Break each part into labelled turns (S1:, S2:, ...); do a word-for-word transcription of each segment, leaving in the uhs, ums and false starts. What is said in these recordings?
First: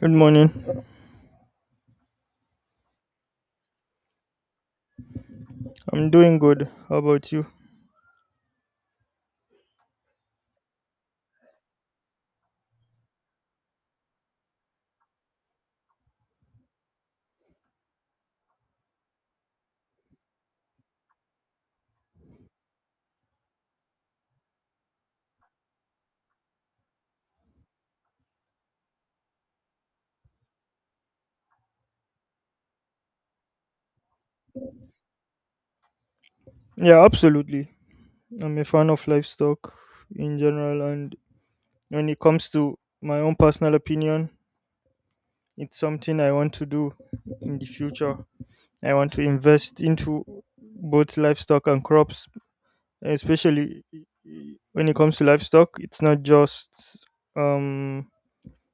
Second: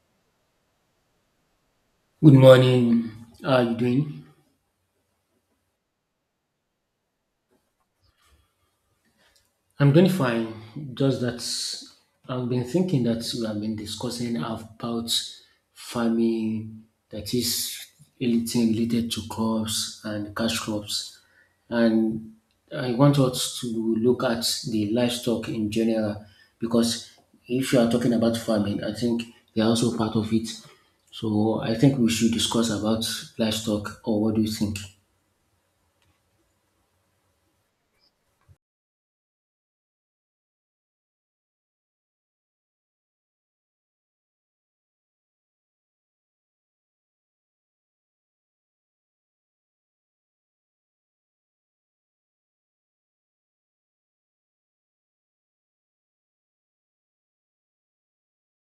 S1: Good morning.
S2: Good morning. How are you doing?
S1: I'm doing good. How about you?
S2: I'm doing fine. Just that I've been thinking that we have been discussing about farming, that is anything related to crops and cash crops. And I want us to look at the livestock in general because if you are talking about farming, I think they are also part of it. So I think we should discuss about livestock, or what do you think?
S1: Yeah, absolutely. I'm a fan of livestock in general, and when it comes to my own personal opinion, it's something I want to do in the future. I want to invest into both livestock and crops, especially when it comes to livestock. It's not just um,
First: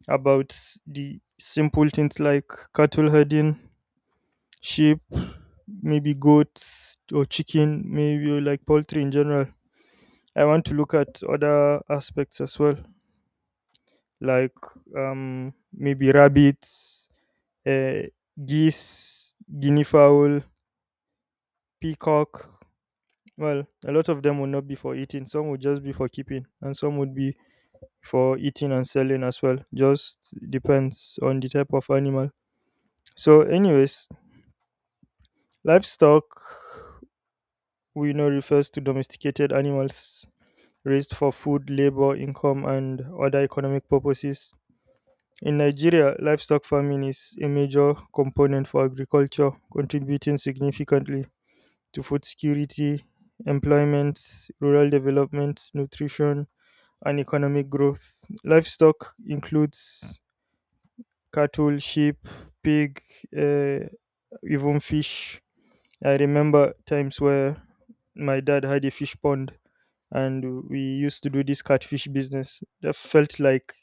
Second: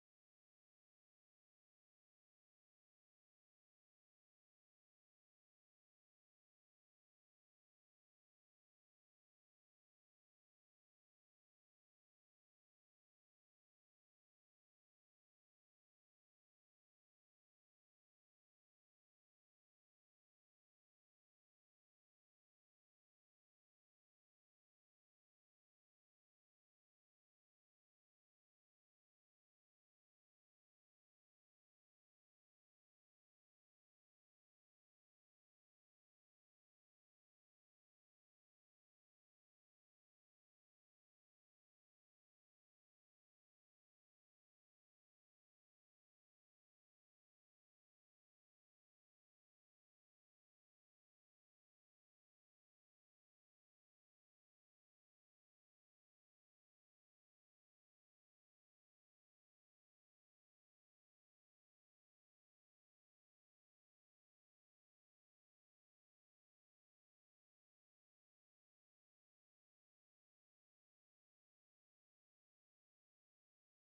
S1: about the simple things like cattle herding sheep, maybe goats or chicken, maybe like poultry in general. I want to look at other aspects as well, like um, maybe rabbits, uh, geese, guinea fowl, peacock. Well, a lot of them would not be for eating. Some would just be for keeping, and some would be for eating and selling as well. Just depends on the type of animal. So, anyways, livestock we know refers to domesticated animals raised for food, labor, income, and other economic purposes. In Nigeria, livestock farming is a major component for agriculture, contributing significantly to food security, employment, rural development, nutrition, and economic growth. Livestock includes cattle, sheep, pig, uh, even fish. I remember times where my dad had a fish pond and we used to do this catfish business. That felt like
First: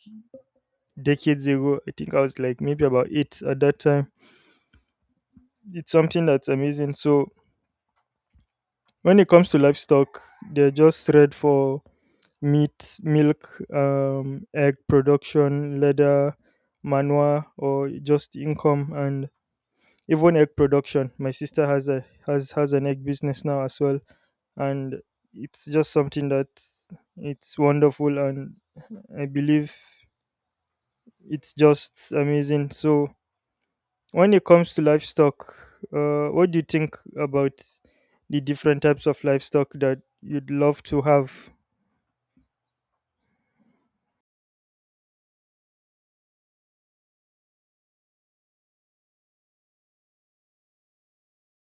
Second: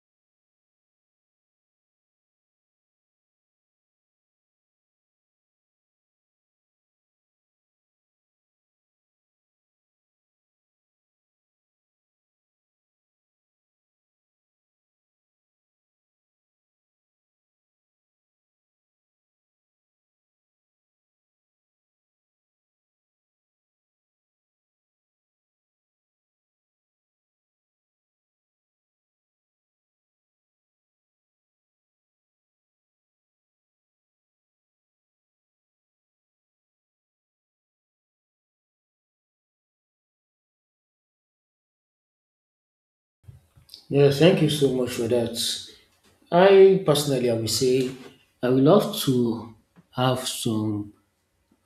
S1: decades ago. I think I was like maybe about eight at that time. It's something that's amazing. So when it comes to livestock, they're just red for meat, milk, um, egg production, leather, manure, or just income and even egg production. My sister has a has has an egg business now as well, and it's just something that it's wonderful and I believe it's just amazing. So, when it comes to livestock, uh, what do you think about the different types of livestock that you'd love to have?
S2: Yes, thank you so much for that. I personally, I would say I would love to have some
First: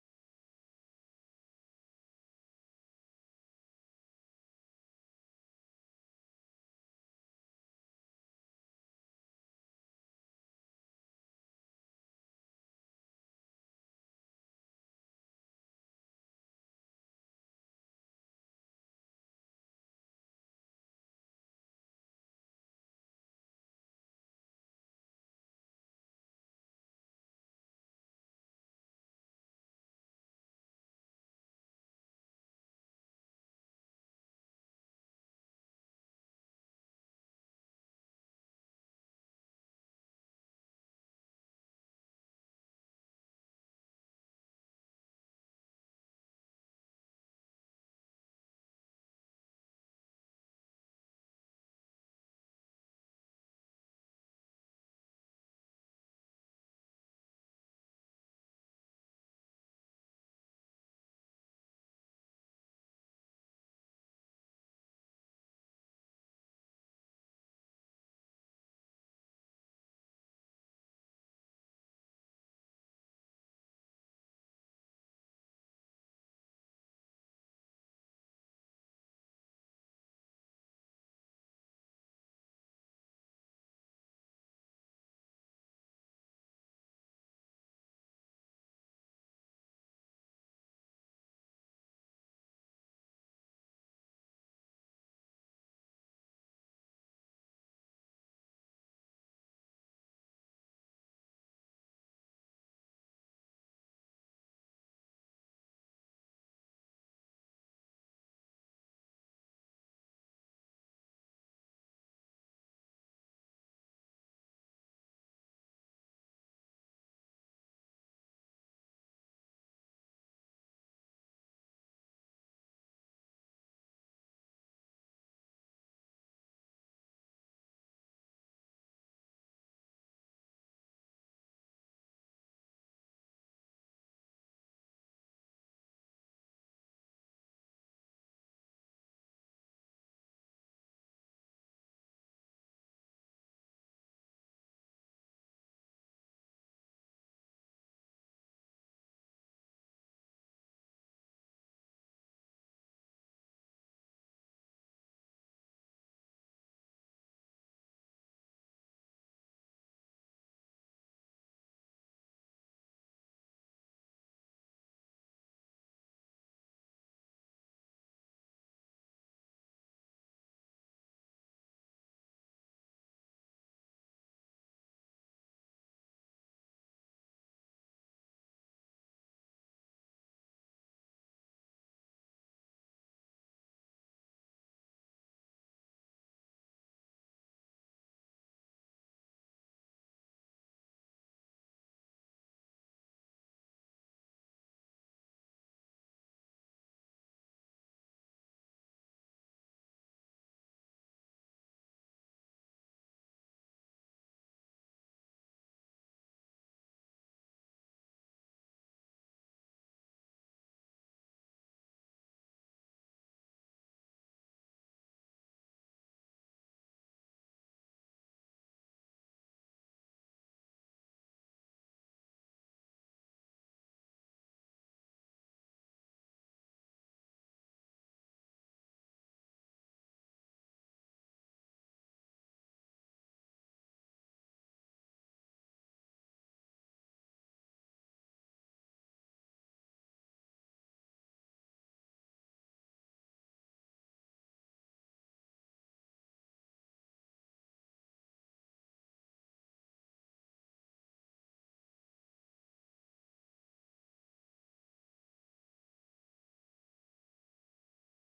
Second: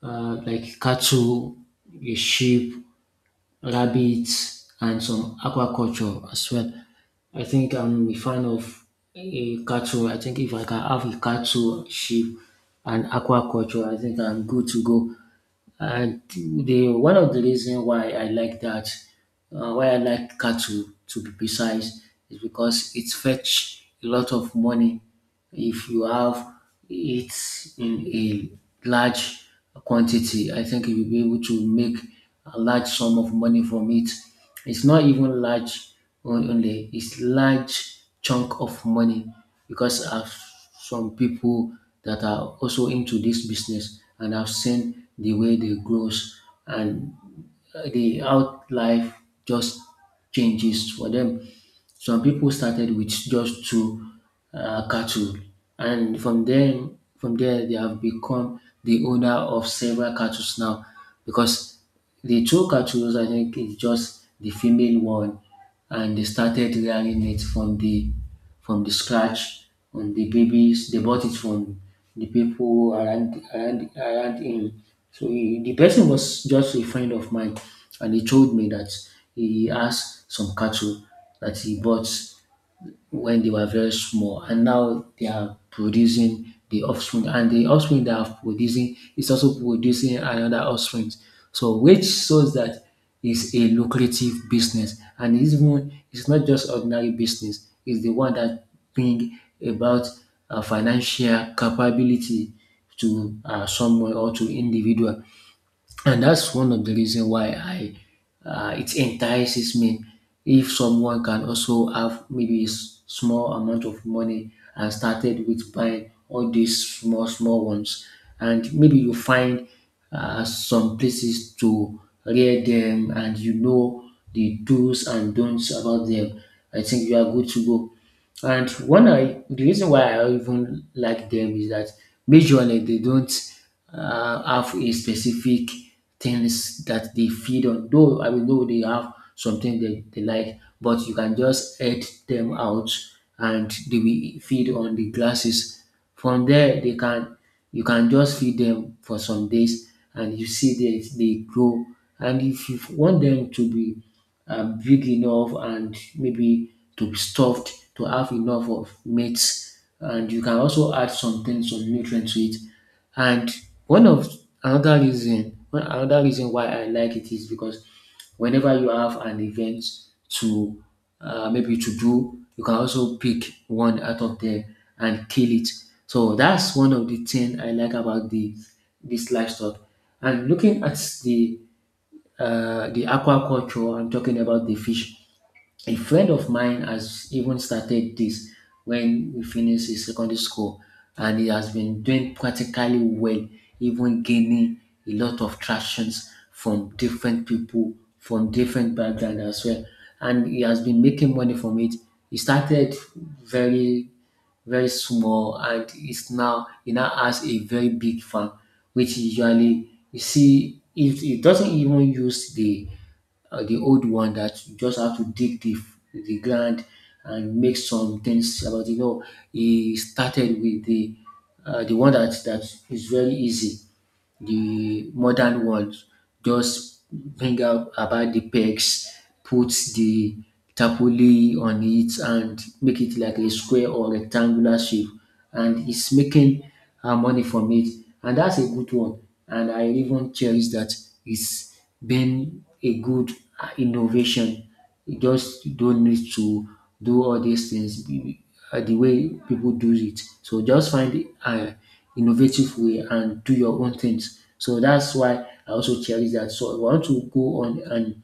S2: uh, like cattle, a sheep, rabbits, and some aquaculture as well. I think I'm a fan of a cattle. I think if I can have a cattle, sheep, and aquaculture, I think I'm good to go. And the one of the reason why I like that, uh, why I like cattle to be precise, is because it fetch a lot of money if you have it in a large quantity. I think you'll be able to make a large sum of money from it. It's not even large on- only; it's large chunk of money because I've some people that are also into this business, and I've seen the way they grows and uh, the out life just changes for them. Some people started with just two uh, cattle, and from then from there they have become the owner of several cattle now, because the two cattle, I think, is just the female one, and they started rearing it from the from the scratch on the babies. They bought it from the people around around, around him. So he, the person was just a friend of mine, and he told me that he has some cattle that he bought when they were very small, and now they are producing the offspring, and the offspring they are producing is also producing another offspring. So which shows that it's a lucrative business, and it's even it's not just ordinary business, it's the one that bring about uh, financial capability to uh, someone or to individual. And that's one of the reason why I uh, it entices me. If someone can also have maybe s- small amount of money and started with buying all these small small ones, and maybe you find uh, some places to rear them, and you know the do's and don'ts about them, I think you are good to go. And one I the reason why I even like them is that majorly they don't uh, have a specific things that they feed on. Though I will know they have something they, they like, but you can just add them out and they will feed on the grasses. From there they can you can just feed them for some days and you see they, they grow. And if you want them to be uh, big enough and maybe to be stuffed to have enough of mates, and you can also add something some nutrients to it. And one of another reason one another reason why I like it is because whenever you have an event to uh, maybe to do, you can also pick one out of there and kill it. So that's one of the thing I like about the this livestock. And looking at the uh, the aquaculture. I'm talking about the fish. A friend of mine has even started this when we finished his secondary school, and he has been doing practically well, even gaining a lot of tractions from different people, from different background as well. And he has been making money from it. He started very very small, and it's now he now has a very big farm, which usually you see it, it doesn't even use the uh, the old one that you just have to dig the, the ground and make some things about it. No, he started with the uh, the one that that is very easy, the modern ones. Just bring out about the pegs, put the tapoli on it and make it like a square or rectangular shape, and it's making uh, money from it. And that's a good one, and I even cherish that. It's been a good uh, innovation. You just don't need to do all these things the uh, the way people do it. So just find an innovative way and do your own things. So that's why I also cherish that. So I want to go on. And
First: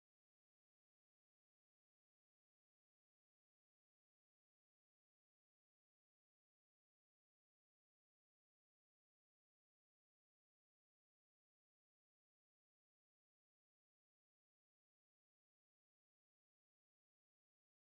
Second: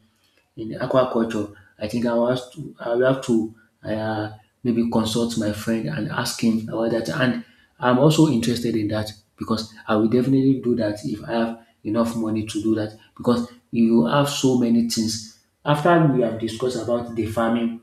S2: in aquaculture, I think I will have to, I will have to uh, maybe consult my friend and ask him about that. And I'm also interested in that, because I will definitely do that if I have enough money to do that, because you have so many things. After we have discussed about the farming,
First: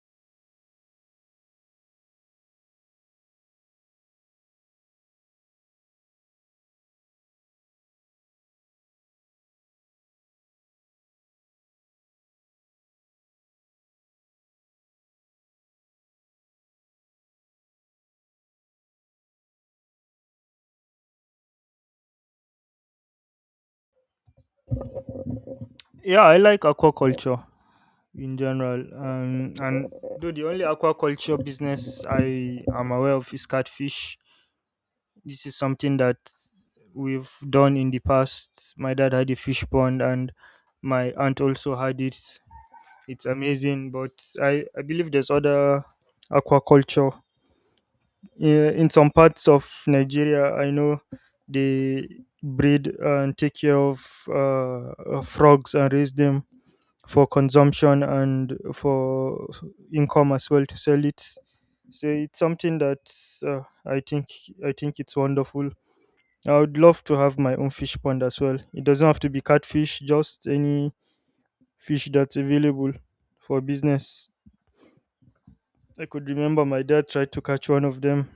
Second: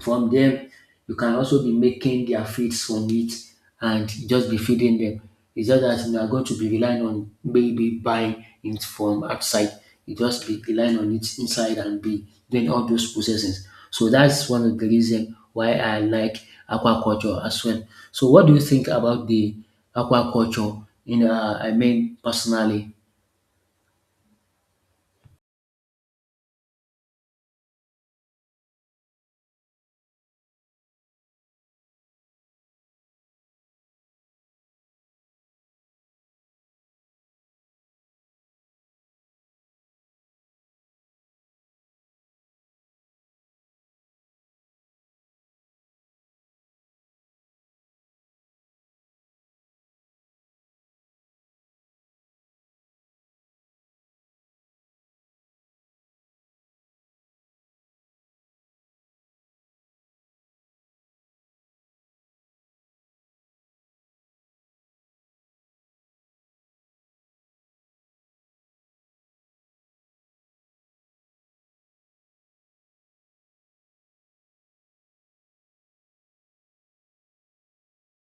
S2: from them, you can also be making their feeds from it and just be feeding them. It's just that you are going to be relying on maybe buying it from outside. You just be relying on it inside and be doing all those processes. So that's one of the reasons why I like aquaculture as well. So what do you think about the aquaculture? In uh, I mean personally.
S1: Yeah, I like aquaculture in general. Um, and though the only aquaculture business I am aware of is catfish. This is something that we've done in the past. My dad had a fish pond, and my aunt also had it. It's amazing, but I, I believe there's other aquaculture. Yeah, in some parts of Nigeria, I know they breed and take care of uh, uh, frogs and raise them for consumption and for s- income as well to sell it. So it's something that uh, I think I think it's wonderful. I would love to have my own fish pond as well. It doesn't have to be catfish, just any fish that's available for business. I could remember my dad tried to catch one of them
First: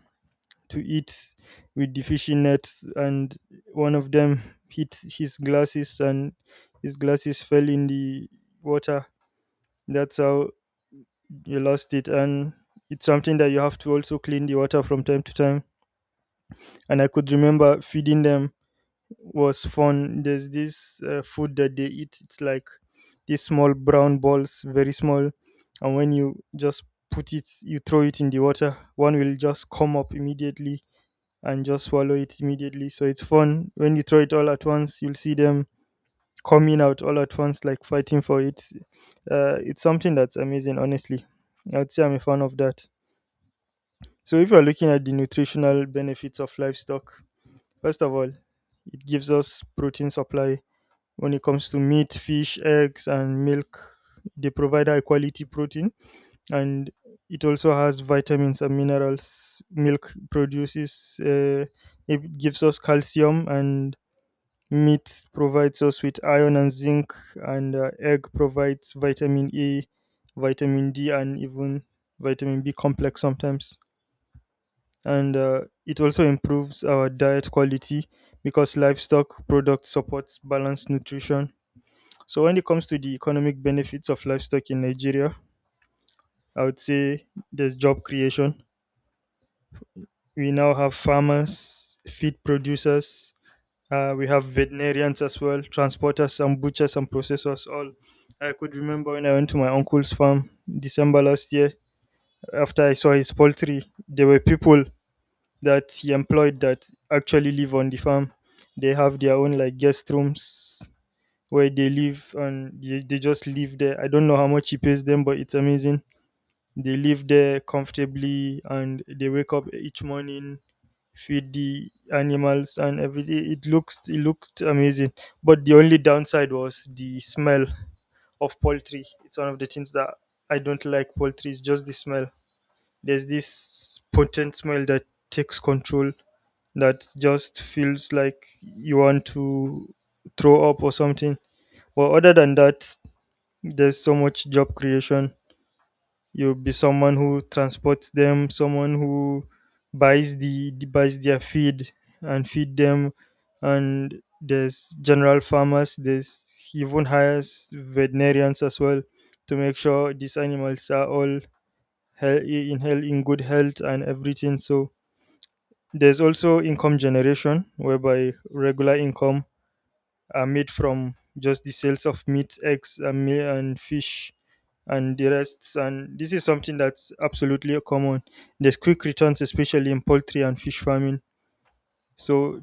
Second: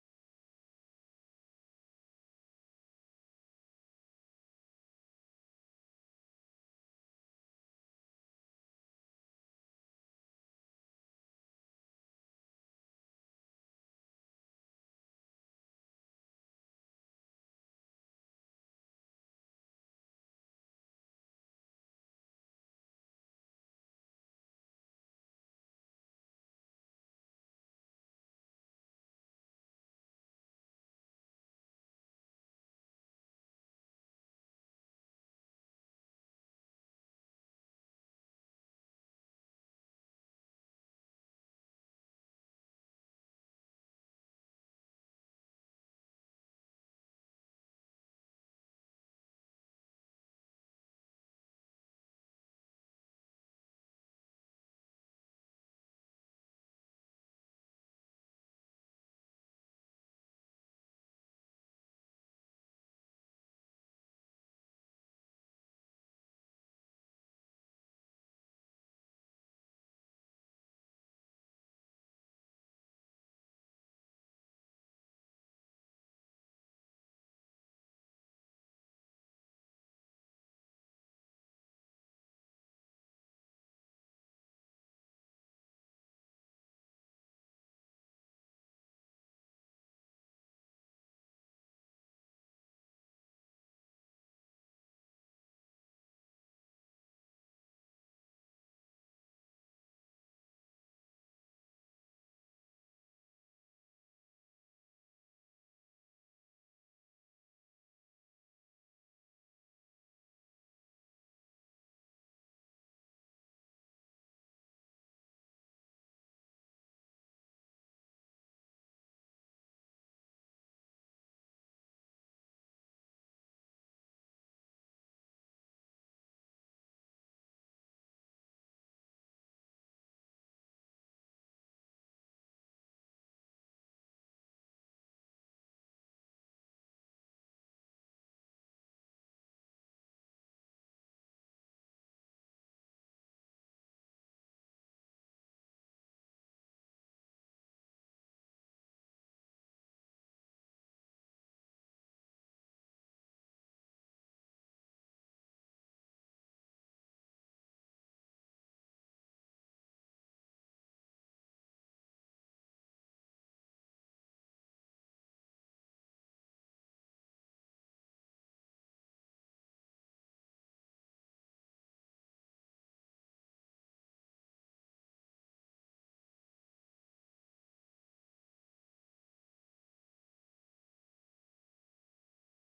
S1: to eat with the fishing net, and one of them hit his glasses, and his glasses fell in the water. That's how you lost it, and it's something that you have to also clean the water from time to time. And I could remember feeding them was fun. There's this uh, food that they eat. It's like these small brown balls, very small, and when you just put it, you throw it in the water. One will just come up immediately and just swallow it immediately. So it's fun. When you throw it all at once, you'll see them coming out all at once, like fighting for it. Uh, it's something that's amazing, honestly. I'd say I'm a fan of that. So if you're looking at the nutritional benefits of livestock, first of all, it gives us protein supply when it comes to meat, fish, eggs, and milk. They provide high quality protein, and it also has vitamins and minerals. Milk produces uh, it gives us calcium, and meat provides us with iron and zinc, and uh, egg provides vitamin e, vitamin d, and even vitamin b complex sometimes. And uh, it also improves our diet quality because livestock product supports balanced nutrition. So when it comes to the economic benefits of livestock in Nigeria, I would say there's job creation. We now have farmers, feed producers, uh, we have veterinarians as well, transporters and butchers and processors all. I could remember when I went to my uncle's farm December last year, after I saw his poultry, there were people that he employed that actually live on the farm. They have their own like guest rooms where they live and they, they just live there. I don't know how much he pays them, but it's amazing. They live there comfortably and they wake up each morning, feed the animals, and everything. It looks it looked amazing, but the only downside was the smell of poultry. It's one of the things that I don't like poultry, it's just the smell. There's this potent smell that takes control, that just feels like you want to throw up or something. But other than that, there's so much job creation. You'll be someone who transports them, someone who buys the buys their feed and feed them, and there's general farmers. There's even hires veterinarians as well to make sure these animals are all he- in hell in good health and everything. So there's also income generation whereby regular income are made from just the sales of meat, eggs, and, mi- and fish, and the rest. And this is something that's absolutely common. There's quick returns, especially in poultry and fish farming. So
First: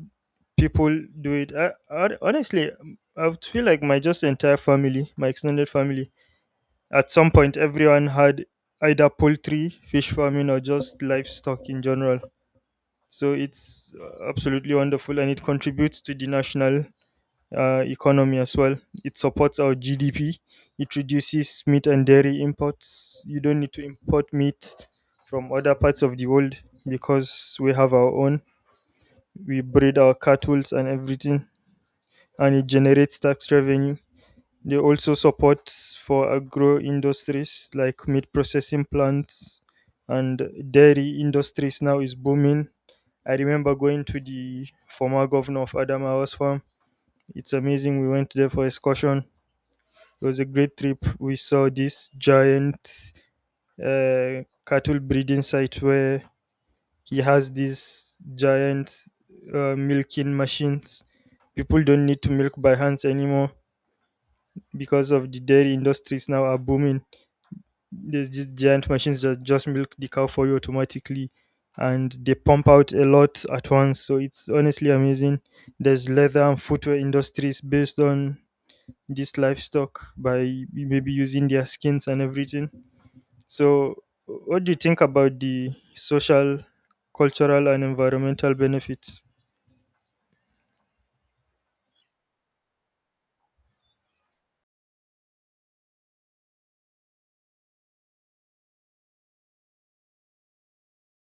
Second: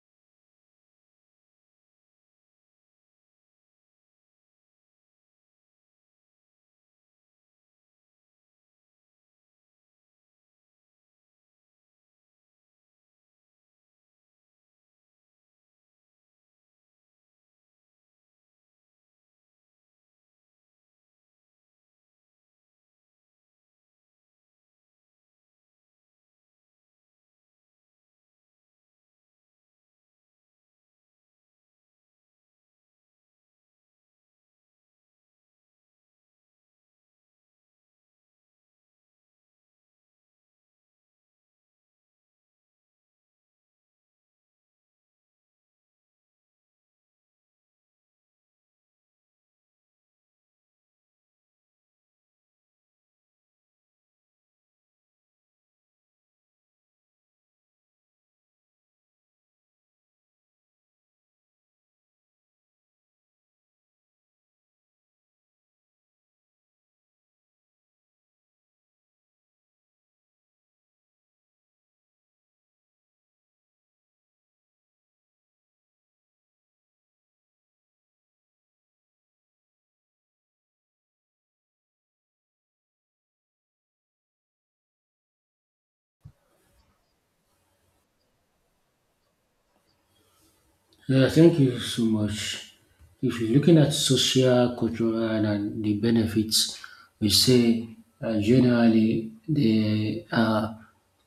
S1: people do it. I, I, honestly, um, I would feel like my just entire family, my extended family, at some point, everyone had either poultry, fish farming, or just livestock in general. So it's uh, absolutely wonderful, and it contributes to the national uh, economy as well. It supports our G D P. It reduces meat and dairy imports. You don't need to import meat from other parts of the world because we have our own. We breed our cattle and everything, and it generates tax revenue. They also support for agro industries like meat processing plants and dairy industries now is booming. I remember going to the former governor of Adamawa's farm. It's amazing. We went there for excursion. It was a great trip. We saw this giant uh, cattle breeding site where he has these giant uh, milking machines. People don't need to milk by hands anymore because of the dairy industries now are booming. There's these giant machines that just milk the cow for you automatically and they pump out a lot at once. So it's honestly amazing. There's leather and footwear industries based on this livestock by maybe using their skins and everything. So, what do you think about the social, cultural, and environmental benefits?
S2: Yeah, thank you so much. If you're looking at social, cultural, and the benefits, we say uh, generally they are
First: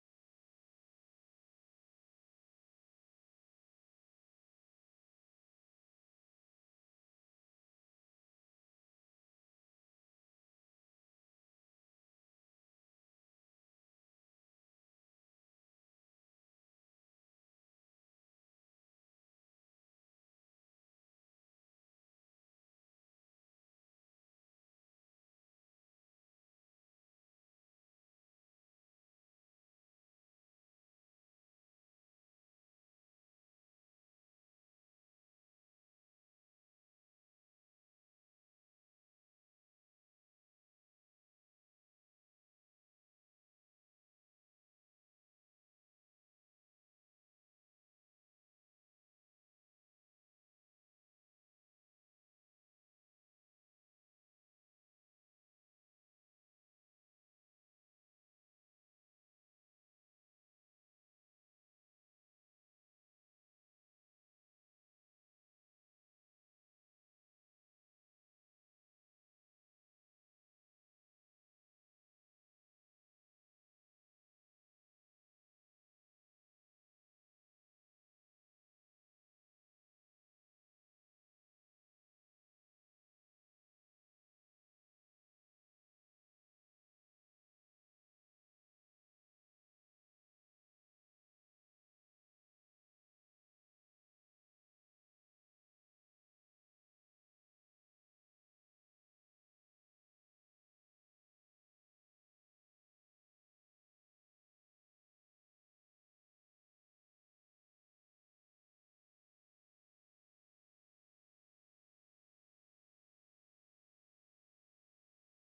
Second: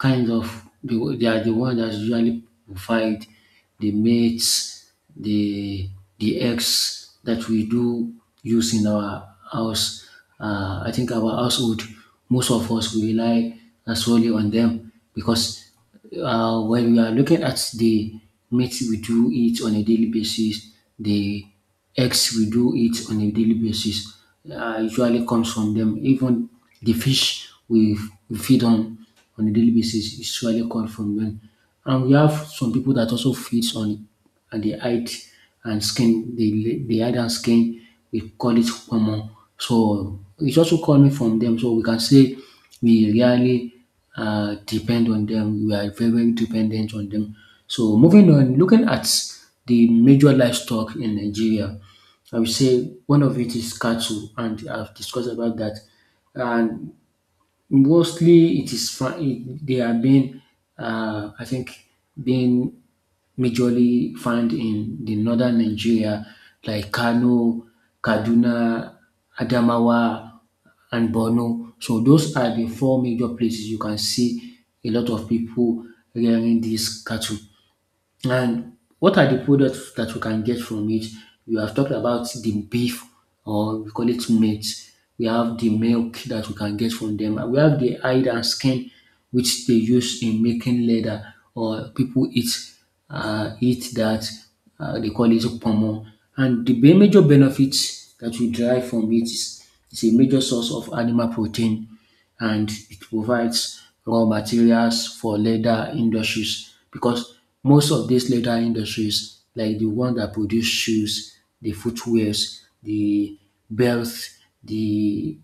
S2: kind of they, they are the one that usually provide the mates, the the eggs that we do use in our house. Uh, I think our household, most of us we rely solely on them, because uh, when we are looking at the meat, we do it on a daily basis, the eggs we do it on a daily basis, uh, usually comes from them. Even the fish we, we feed on on a daily basis usually comes from them. And we have some people that also feeds on and the height and skin, the, the height and skin, we call it common. So it's also coming from them. So we can say we really uh, depend on them. We are very, very dependent on them. So moving on, looking at the major livestock in Nigeria, I would say one of it is cattle, and I've discussed about that. And mostly, it is fr- it, they are being, uh, I think, being majorly found in the northern Nigeria, like Kano, Kaduna, Adamawa, and Borno. So those are the four major places you can see a lot of people rearing these cattle. And what are the products that we can get from it? We have talked about the beef, or we call it meat. We have the milk that we can get from them. We have the hide and skin, which they use in making leather, or people eat uh, eat that. Uh, they call it pomo. And the be- major benefits that we derive from it is, is a major source of animal protein, and it provides raw materials for leather industries, because most of these leather industries, like the one that produce shoes, the footwears, the belts, the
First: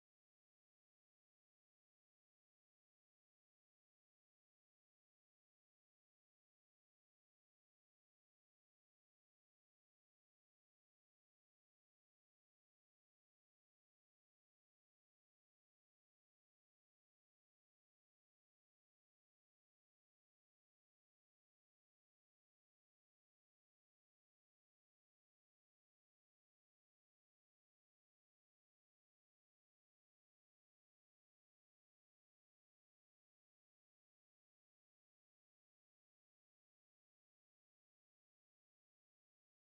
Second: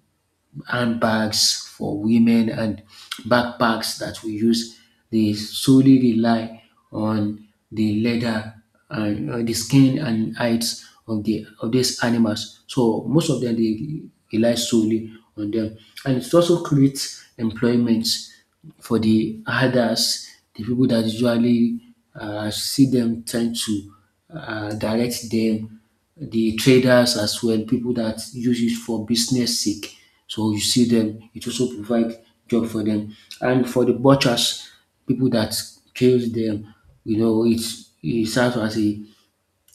S2: handbags for women, and backpacks that we use. They solely rely on the leather and uh, the skin and hides of the of these animals. So most of them they rely solely on them, and it also creates employment for the others, the people that usually uh, see them tend to uh, direct them, the traders as well, people that use it for business sake. So you see them, it also provide job for them. And for the butchers, people that kills them, you know, it's it serves as a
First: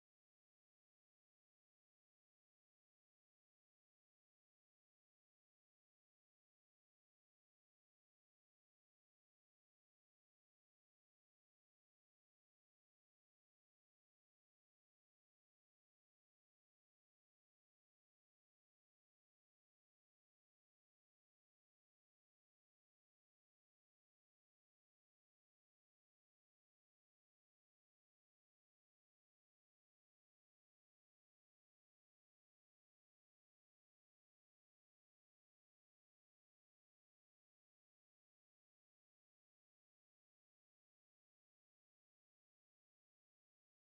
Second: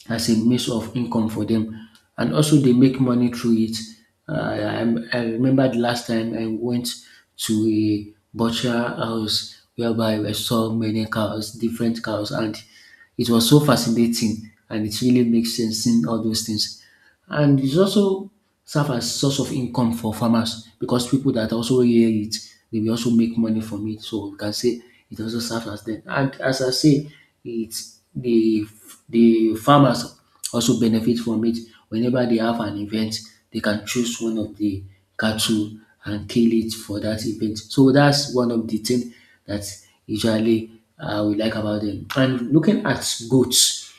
S2: as a means of income for them. And also they make money through it. Uh, I, I remember the last time I went to a butcher house whereby I saw many cows, different cows, and it was so fascinating and it really makes sense in all those things. And it's also serve as source of income for farmers, because people that also hear it, they will also make money from it. So we can say it also serves as them. And as I say, it's the the farmers also benefit from it. Whenever they have an event, they can choose one of the cattle and kill it for that event. So that's one of the thing that usually I would like about them. And looking at goats,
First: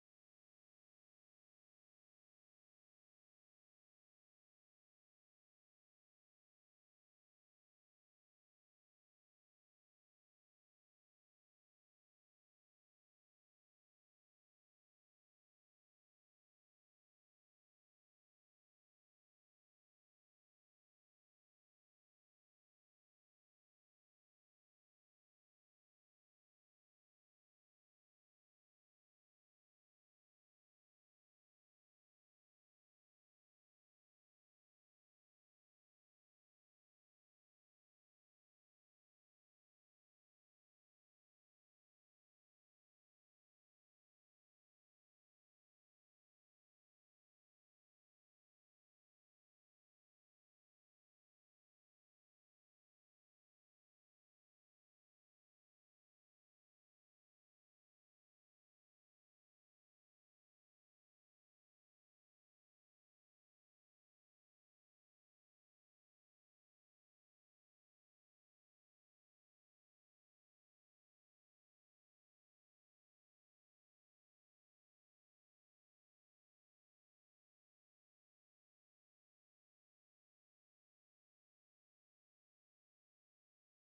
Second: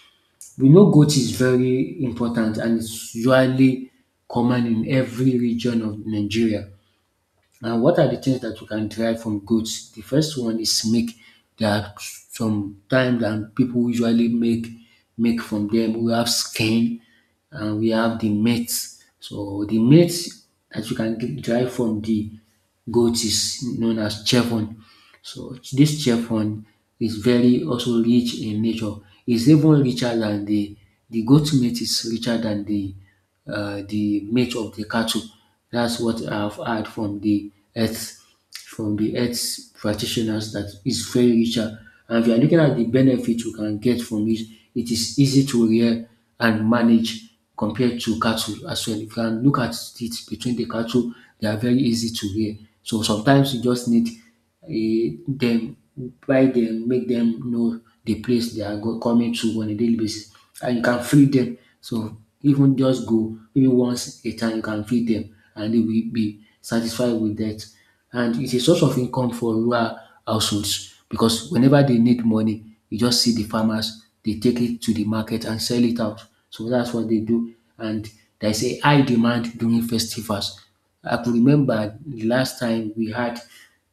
S2: we know goat is very important and it's usually common in every region of Nigeria. Now, what are the things that you can derive from goats? The first one is milk. There are some time that people usually make milk from them. We have skin and we have the meat. So the meat that you can get- derive from the goat is known as chevron. So this chevron is very also rich in nature. It's even richer than the the goat meat is richer than the uh, the meat of the cattle. That's what I've heard from the earth, from the earth practitioners, that is very richer. And if you are looking at the benefit you can get from it, it is easy to rear and manage compared to cattle as well. You can look at it between the cattle, they are very easy to rear. So sometimes you just need dem why dem make dem know the place they are go coming to on a daily basis and you can feed dem. So even just go maybe once a time you can feed dem and they will be satisfied with that. And it's a source of income for rural households because whenever they need money, you just see the farmers, they take it to the market and sell it out. So that's what they do. And there's a high demand during festivals. I could remember the last time we had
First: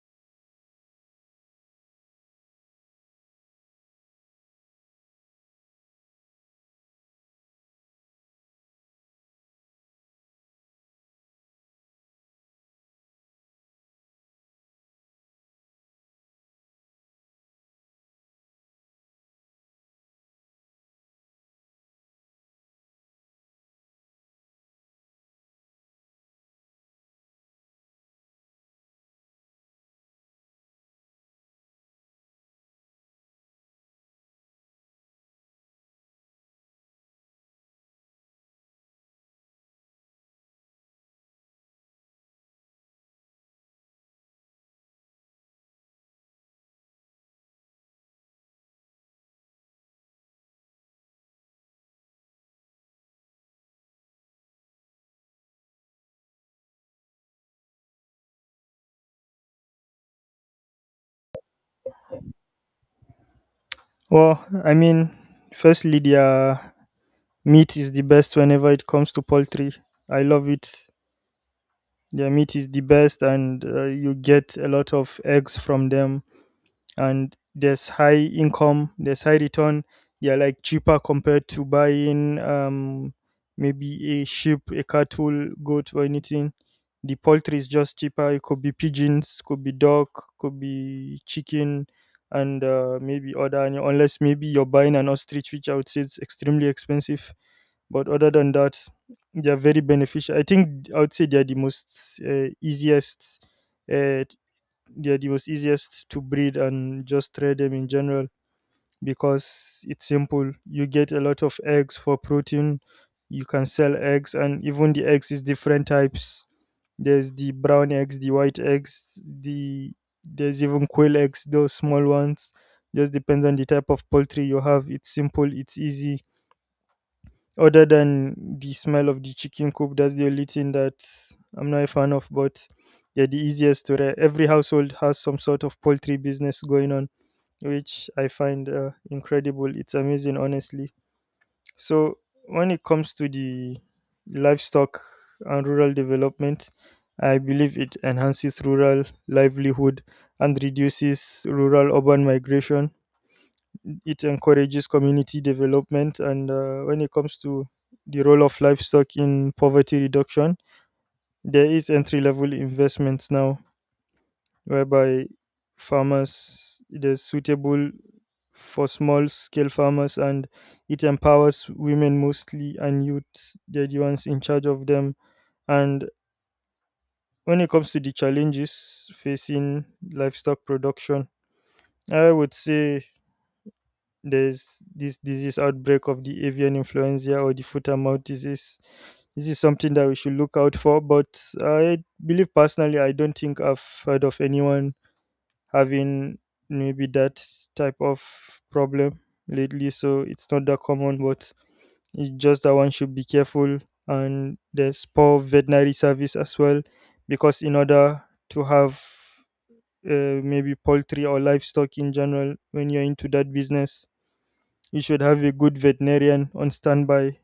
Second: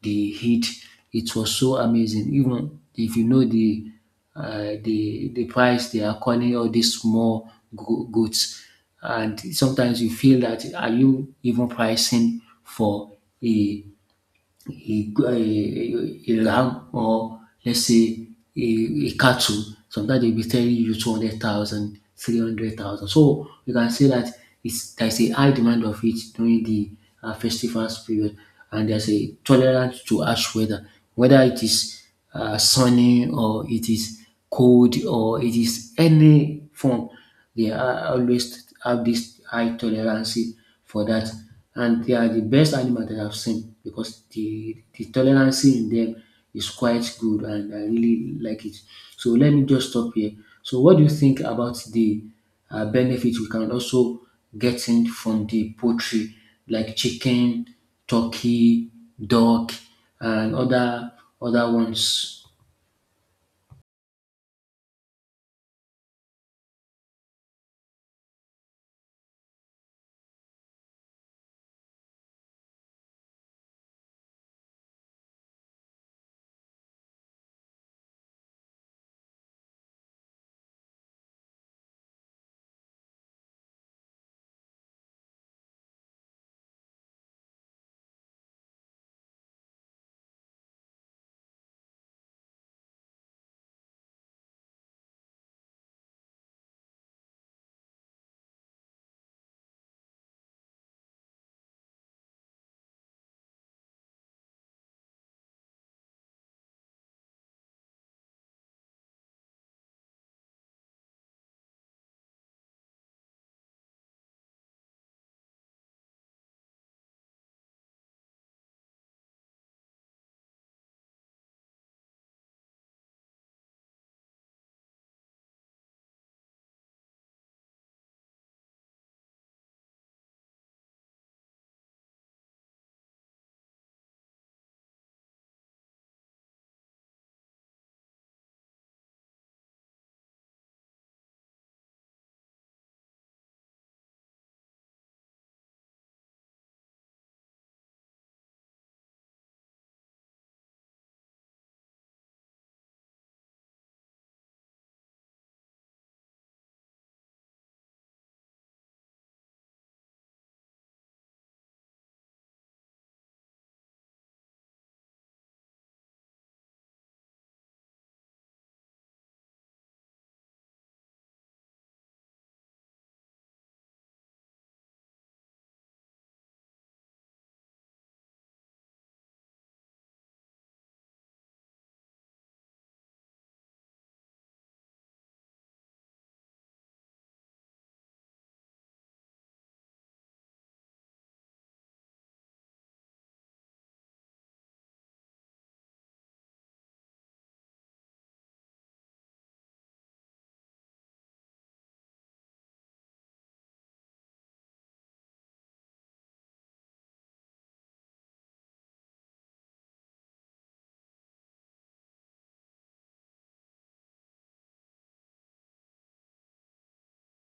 S2: the heat. It was so amazing. Even if you know the uh, the the price they are calling all these small go- goods, and sometimes you feel that are you even pricing for a a, a, a ram, or let's say a, a cattle, sometimes they'll be telling you two hundred thousand, three hundred thousand. So you can say that it's, there's a high demand of it during the uh, festivals period, and there's a tolerance to harsh weather, whether it is uh, sunny, or it is cold, or it is any form. They are always have this high tolerance for that, and they are the best animal that I've seen because the, the tolerance in them is quite good and I really like it. So let me just stop here. So what do you think about the uh, benefits we can also get in from the poultry, like chicken, turkey, duck, and other other ones?
S1: Well, I mean, firstly, their meat is the best whenever it comes to poultry. I love it. Their meat is the best, and uh, you get a lot of eggs from them. And there's high income, there's high return. They are like cheaper compared to buying um, maybe a sheep, a cattle, goat, or anything. The poultry is just cheaper. It could be pigeons, could be duck, could be chicken, and uh, maybe other animal- unless maybe you're buying an ostrich, which I would say it's extremely expensive. But other than that, they are very beneficial. I think I would say they are the most uh, easiest uh, they're the most easiest to breed and just trade them in general because it's simple. You get a lot of eggs for protein. You can sell eggs, and even the eggs is different types. There's the brown eggs, the white eggs, the there's even quail eggs, those small ones. Just depends on the type of poultry you have. It's simple, it's easy other than the smell of the chicken coop, that's the only thing that I'm not a fan of, but they're the easiest to re- every household has some sort of poultry business going on, which I find uh, incredible. It's amazing, honestly. So, when it comes to the livestock and rural development, I believe it enhances rural livelihood and reduces rural urban migration. It encourages community development. And uh, when it comes to the role of livestock in poverty reduction, there is entry level investments now whereby farmers, it is suitable for small scale farmers, and it empowers women mostly and youth. They're the ones in charge of them. And when it comes to the challenges facing livestock production, I would say there's this disease outbreak of the avian influenza or the foot and mouth disease. This is something that we should look out for. But I believe personally, I don't think I've heard of anyone having maybe that type of problem lately. So it's not that common, but it's just that one should be careful. And there's poor veterinary service as well, because in order to have uh, maybe poultry or livestock in general, when you're into that business, you should have a good veterinarian on standby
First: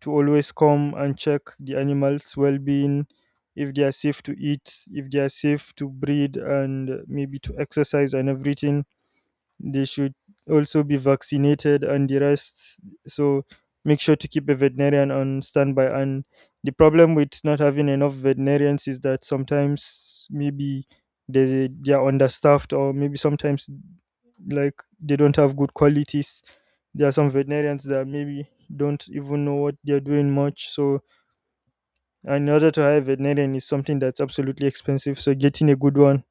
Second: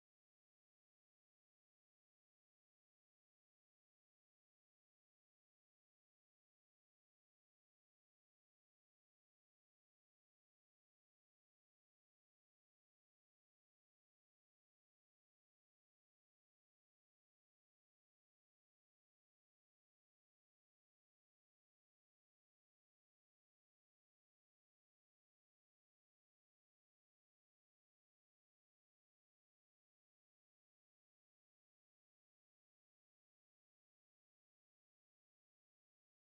S1: to always come and check the animals' well being, if they are safe to eat, if they are safe to breed, and maybe to exercise and everything. They should also be vaccinated and the rest. So make sure to keep a veterinarian on standby. And the problem with not having enough veterinarians is that sometimes maybe they, they are understaffed, or maybe sometimes like they don't have good qualities. There are some veterinarians that maybe don't even know what they're doing much. So, in order to hire a veterinarian is something that's absolutely expensive. So, getting a good one,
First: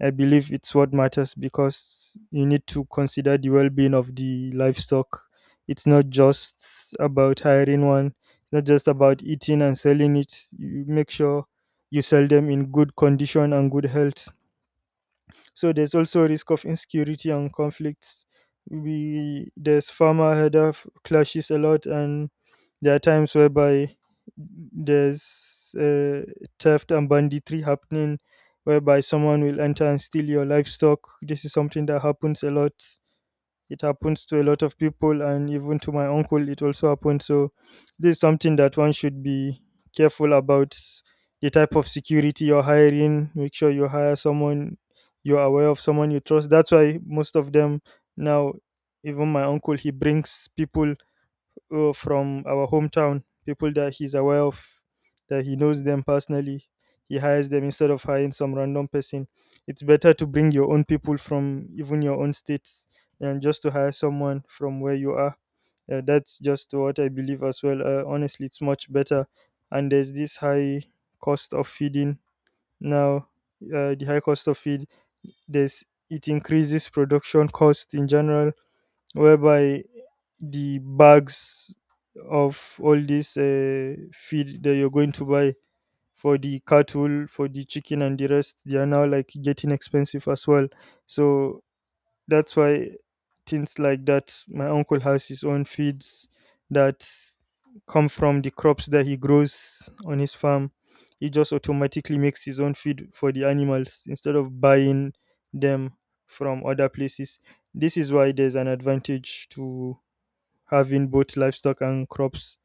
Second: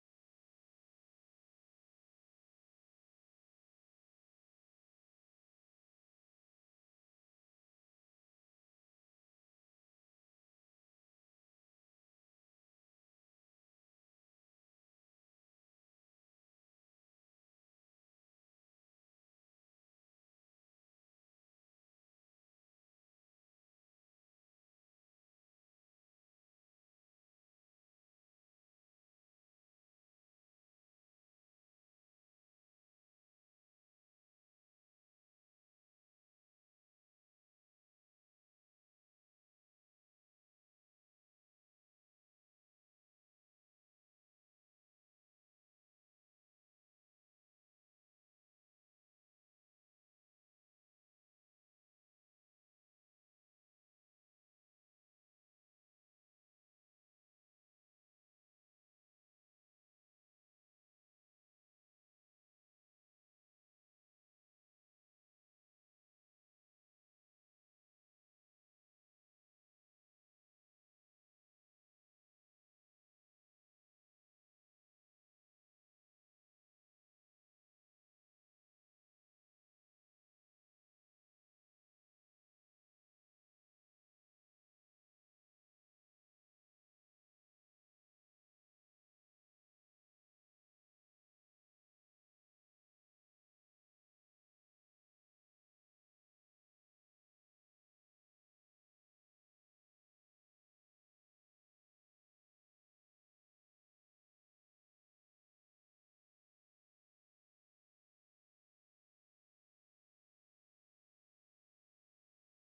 S1: I believe it's what matters because you need to consider the well being of the livestock. It's not just about hiring one, it's not just about eating and selling it. You make sure you sell them in good condition and good health, so there's also risk of insecurity and conflicts. We there's farmer header f- clashes a lot, and there are times whereby there's uh, theft and banditry happening, whereby someone will enter and steal your livestock. This is something that happens a lot. It happens to a lot of people, and even to my uncle it also happened. So this is something that one should be careful about. The type of security you're hiring, make sure you hire someone you're aware of, someone you trust. That's why most of them now, even my uncle, he brings people uh, from our hometown, people that he's aware of, that he knows them personally. He hires them instead of hiring some random person. It's better to bring your own people from even your own states than just to hire someone from where you are. Uh, that's just what I believe as well. Uh, honestly, it's much better. And there's this high cost of feeding now. Uh, the high cost of feed, there's it increases production cost in general, whereby the bags of all this uh, feed that you're going to buy for the cattle, for the chicken, and the rest, they are now like getting expensive as well. So that's why, things like that, my uncle has his own feeds that come from the crops that he grows on his farm. He just automatically makes his own feed for the animals instead of buying them from other places. This is why there's an advantage to having both livestock and crops.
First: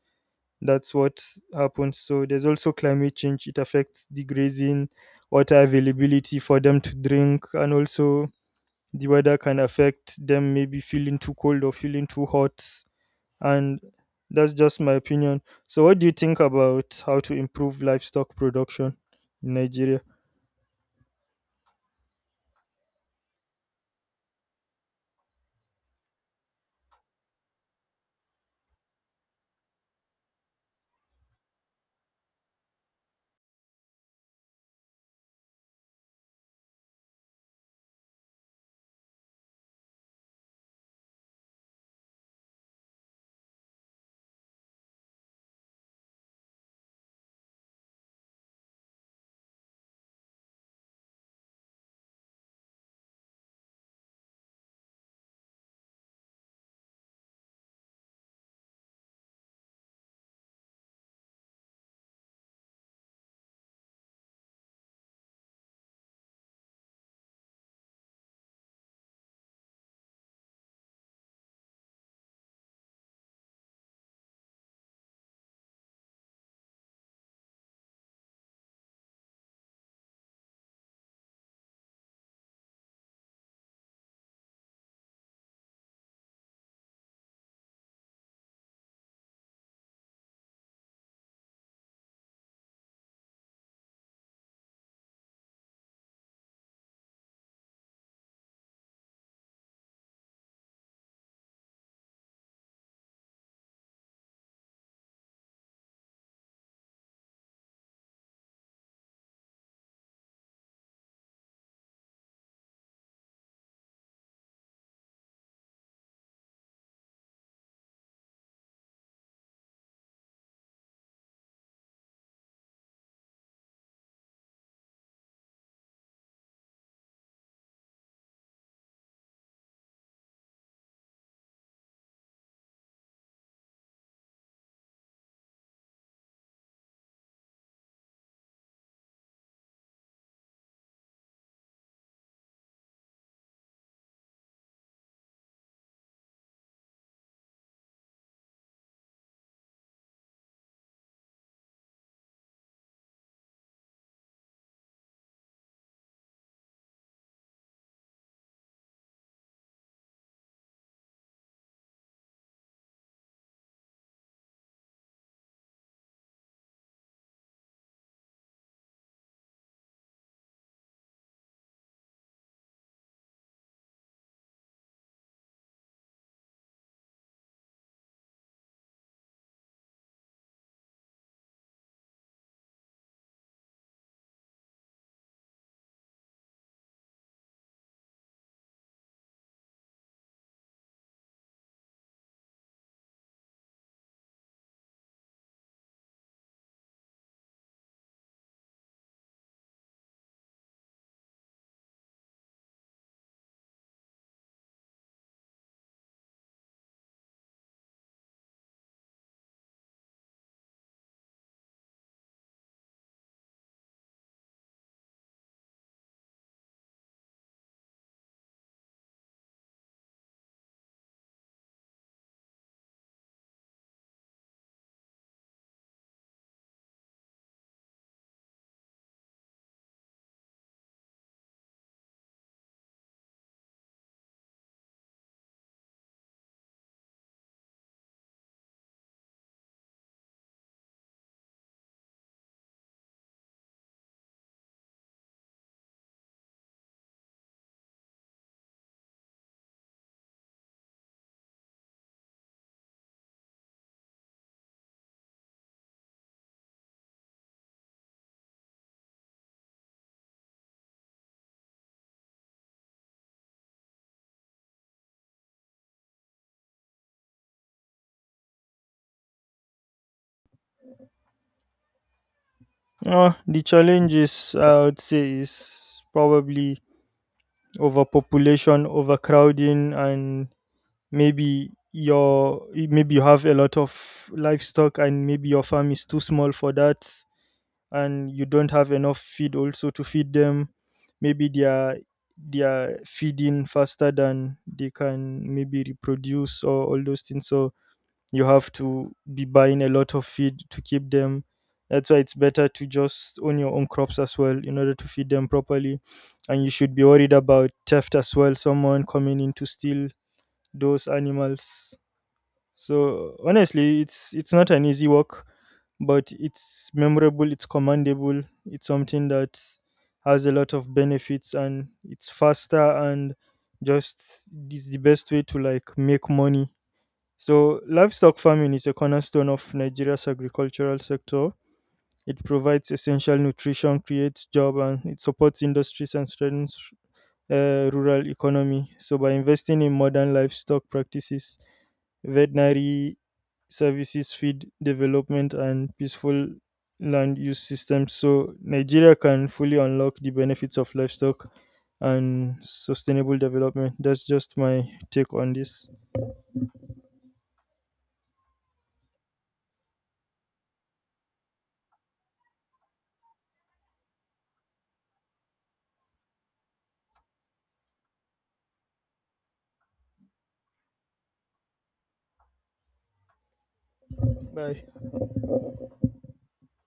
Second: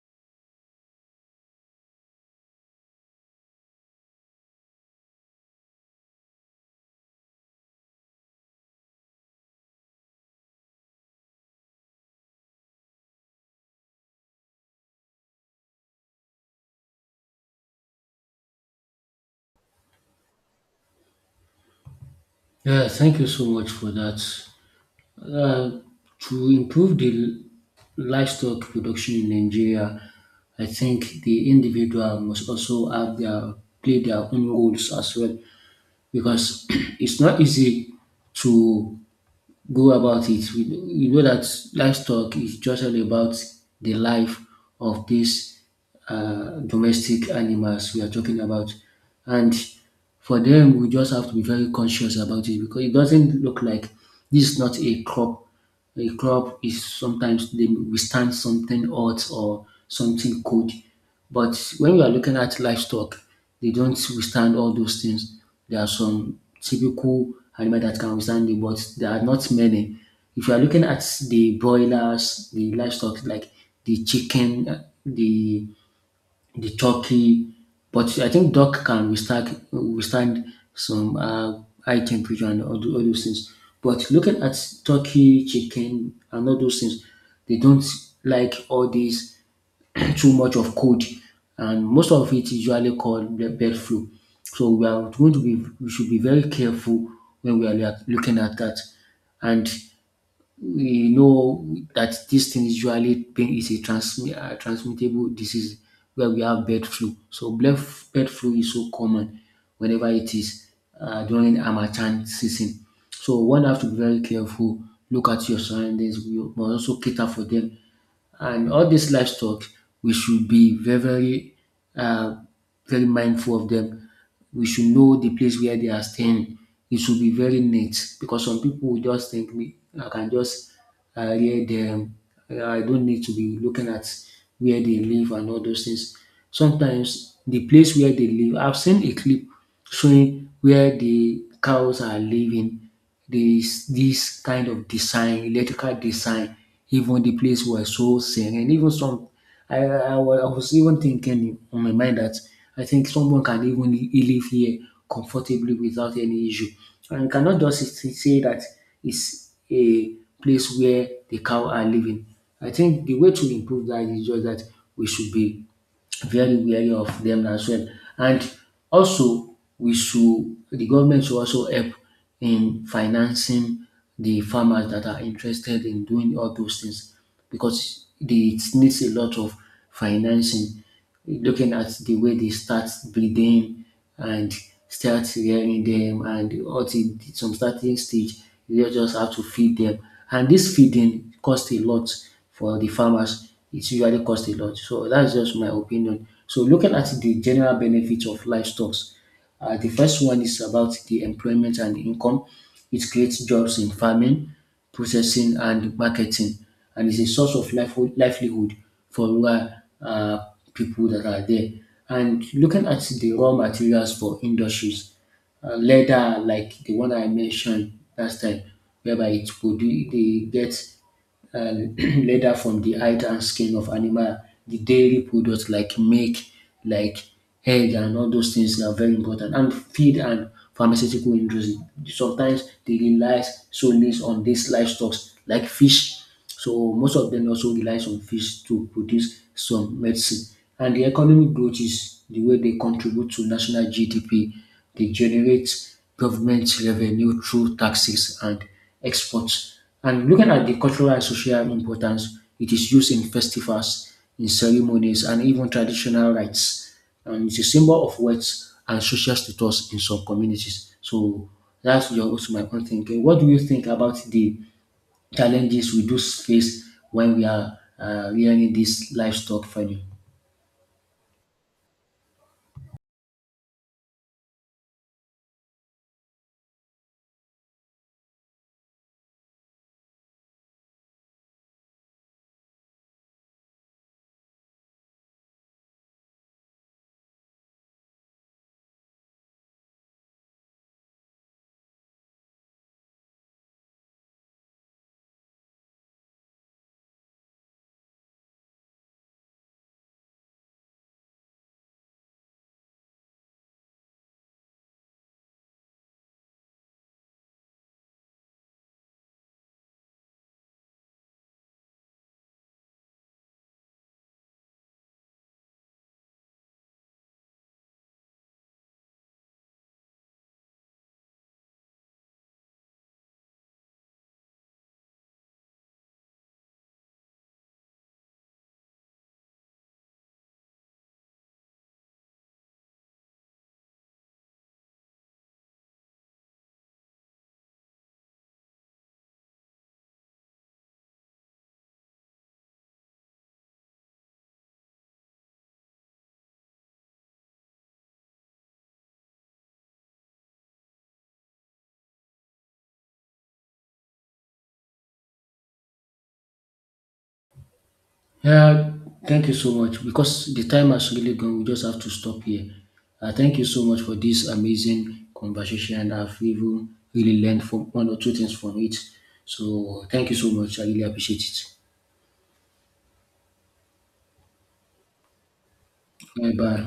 S1: That's what happens. So there's also climate change. It affects the grazing, water availability for them to drink, and also the weather can affect them, maybe feeling too cold or feeling too hot. And that's just my opinion. So what do you think about how to improve livestock production in Nigeria?
S2: Yeah, thank you so much for that. Uh, to improve the livestock production in Nigeria, I think the individual must also have their play their own roles as well because it's not easy to go about it. We, we know that livestock is just all about the life of these uh, domestic animals we are talking about, and for them we just have to be very conscious about it because it doesn't look like this is not a crop. A club is sometimes they withstand something hot or something cold. But when we are looking at livestock, they don't withstand all those things. There are some typical animal that can withstand it, but there are not many. If you are looking at the broilers, the livestock like the chicken, the the turkey, but I think duck can withstand withstand some uh, high temperature and all, tho- all those things. But looking at turkey, chicken, and all those things, they don't like all these too much of cold, and most of it is usually called the bird flu. So we are going to be we should be very careful when we are lea- looking at that. And we know that this thing usually pain is a transmi- uh, transmittable disease where we have bird flu. So bird, bird flu is so common whenever it is uh, during Amachan season. So one have to be very careful, look at your surroundings, you must also cater for them and all these livestock, we should be very, very, uh, very mindful of them. We should know the place where they are staying. It should be very neat because some people will just think me, I can just uh, rear them. I don't need to be looking at where they live and all those things. Sometimes the place where they live, I've seen a clip showing where the cows are living, there is this kind of design, electrical design. Even the place was so serene. Even some, I, I, wa- I was even thinking on my mind that I think someone can even li- live here comfortably without any issue. And you cannot just s- say that it's a place where the cow are living. I think the way to improve that is just that we should be very wary of them as well. And also, we should the government should also help in financing the farmers that are interested in doing all those things because the, it needs a lot of financing. Looking at the way they start breeding, and start rearing them, and up till some starting stage you just have to feed them, and this feeding cost a lot for the farmers, it usually cost a lot. So that's just my opinion. So looking at the general benefits of livestock, uh, the first one is about the employment and income. It creates jobs in farming, processing, and marketing, and is a source of life- livelihood for rural uh, people that are there. And looking at the raw materials for industries, uh, leather like the one I mentioned last time, whereby it produce they get and leather from the hide and skin of animal, the dairy products like milk, like egg, and all those things are very important, and feed and pharmaceutical industry. Sometimes they relies solely on these livestock like fish. So most of them also relies on fish to produce some medicine. And the economic growth is the way they contribute to national G D P. They generate government revenue through taxes and exports. And looking at the cultural and social importance, it is used in festivals, in ceremonies, and even traditional rites. And it's a symbol of wealth and social status in some communities. So that's your also my own thinking. What do you think about the challenges we do face when we are uh, rearing this livestock farming?
S1: Uh, the challenges I would say is probably overpopulation, overcrowding, and maybe your, maybe you have a lot of livestock and maybe your farm is too small for that, and you don't have enough feed also to feed them. Maybe they are, they are feeding faster than they can maybe reproduce or all those things. So you have to be buying a lot of feed to keep them. That's why it's better to just own your own crops as well, in order to feed them properly. And you should be worried about theft as well, someone coming in to steal those animals. So honestly, it's it's not an easy work, but it's memorable, it's commendable, it's something that has a lot of benefits, and it's faster and just is the best way to like make money. So livestock farming is a cornerstone of Nigeria's agricultural sector. It provides essential nutrition, creates job, and it supports industries and strengthens uh, rural economy. So by investing in modern livestock practices, veterinary services, feed development, and peaceful land use systems, so Nigeria can fully unlock the benefits of livestock and sustainable development. That's just my take on this.
S2: Yeah, thank you so much because the time has really gone. We just have to stop here. Uh, thank you so much for this amazing conversation. I've even really learned from one or two things from it. So thank you so much. I really appreciate it.
S1: Bye.
S2: Bye bye.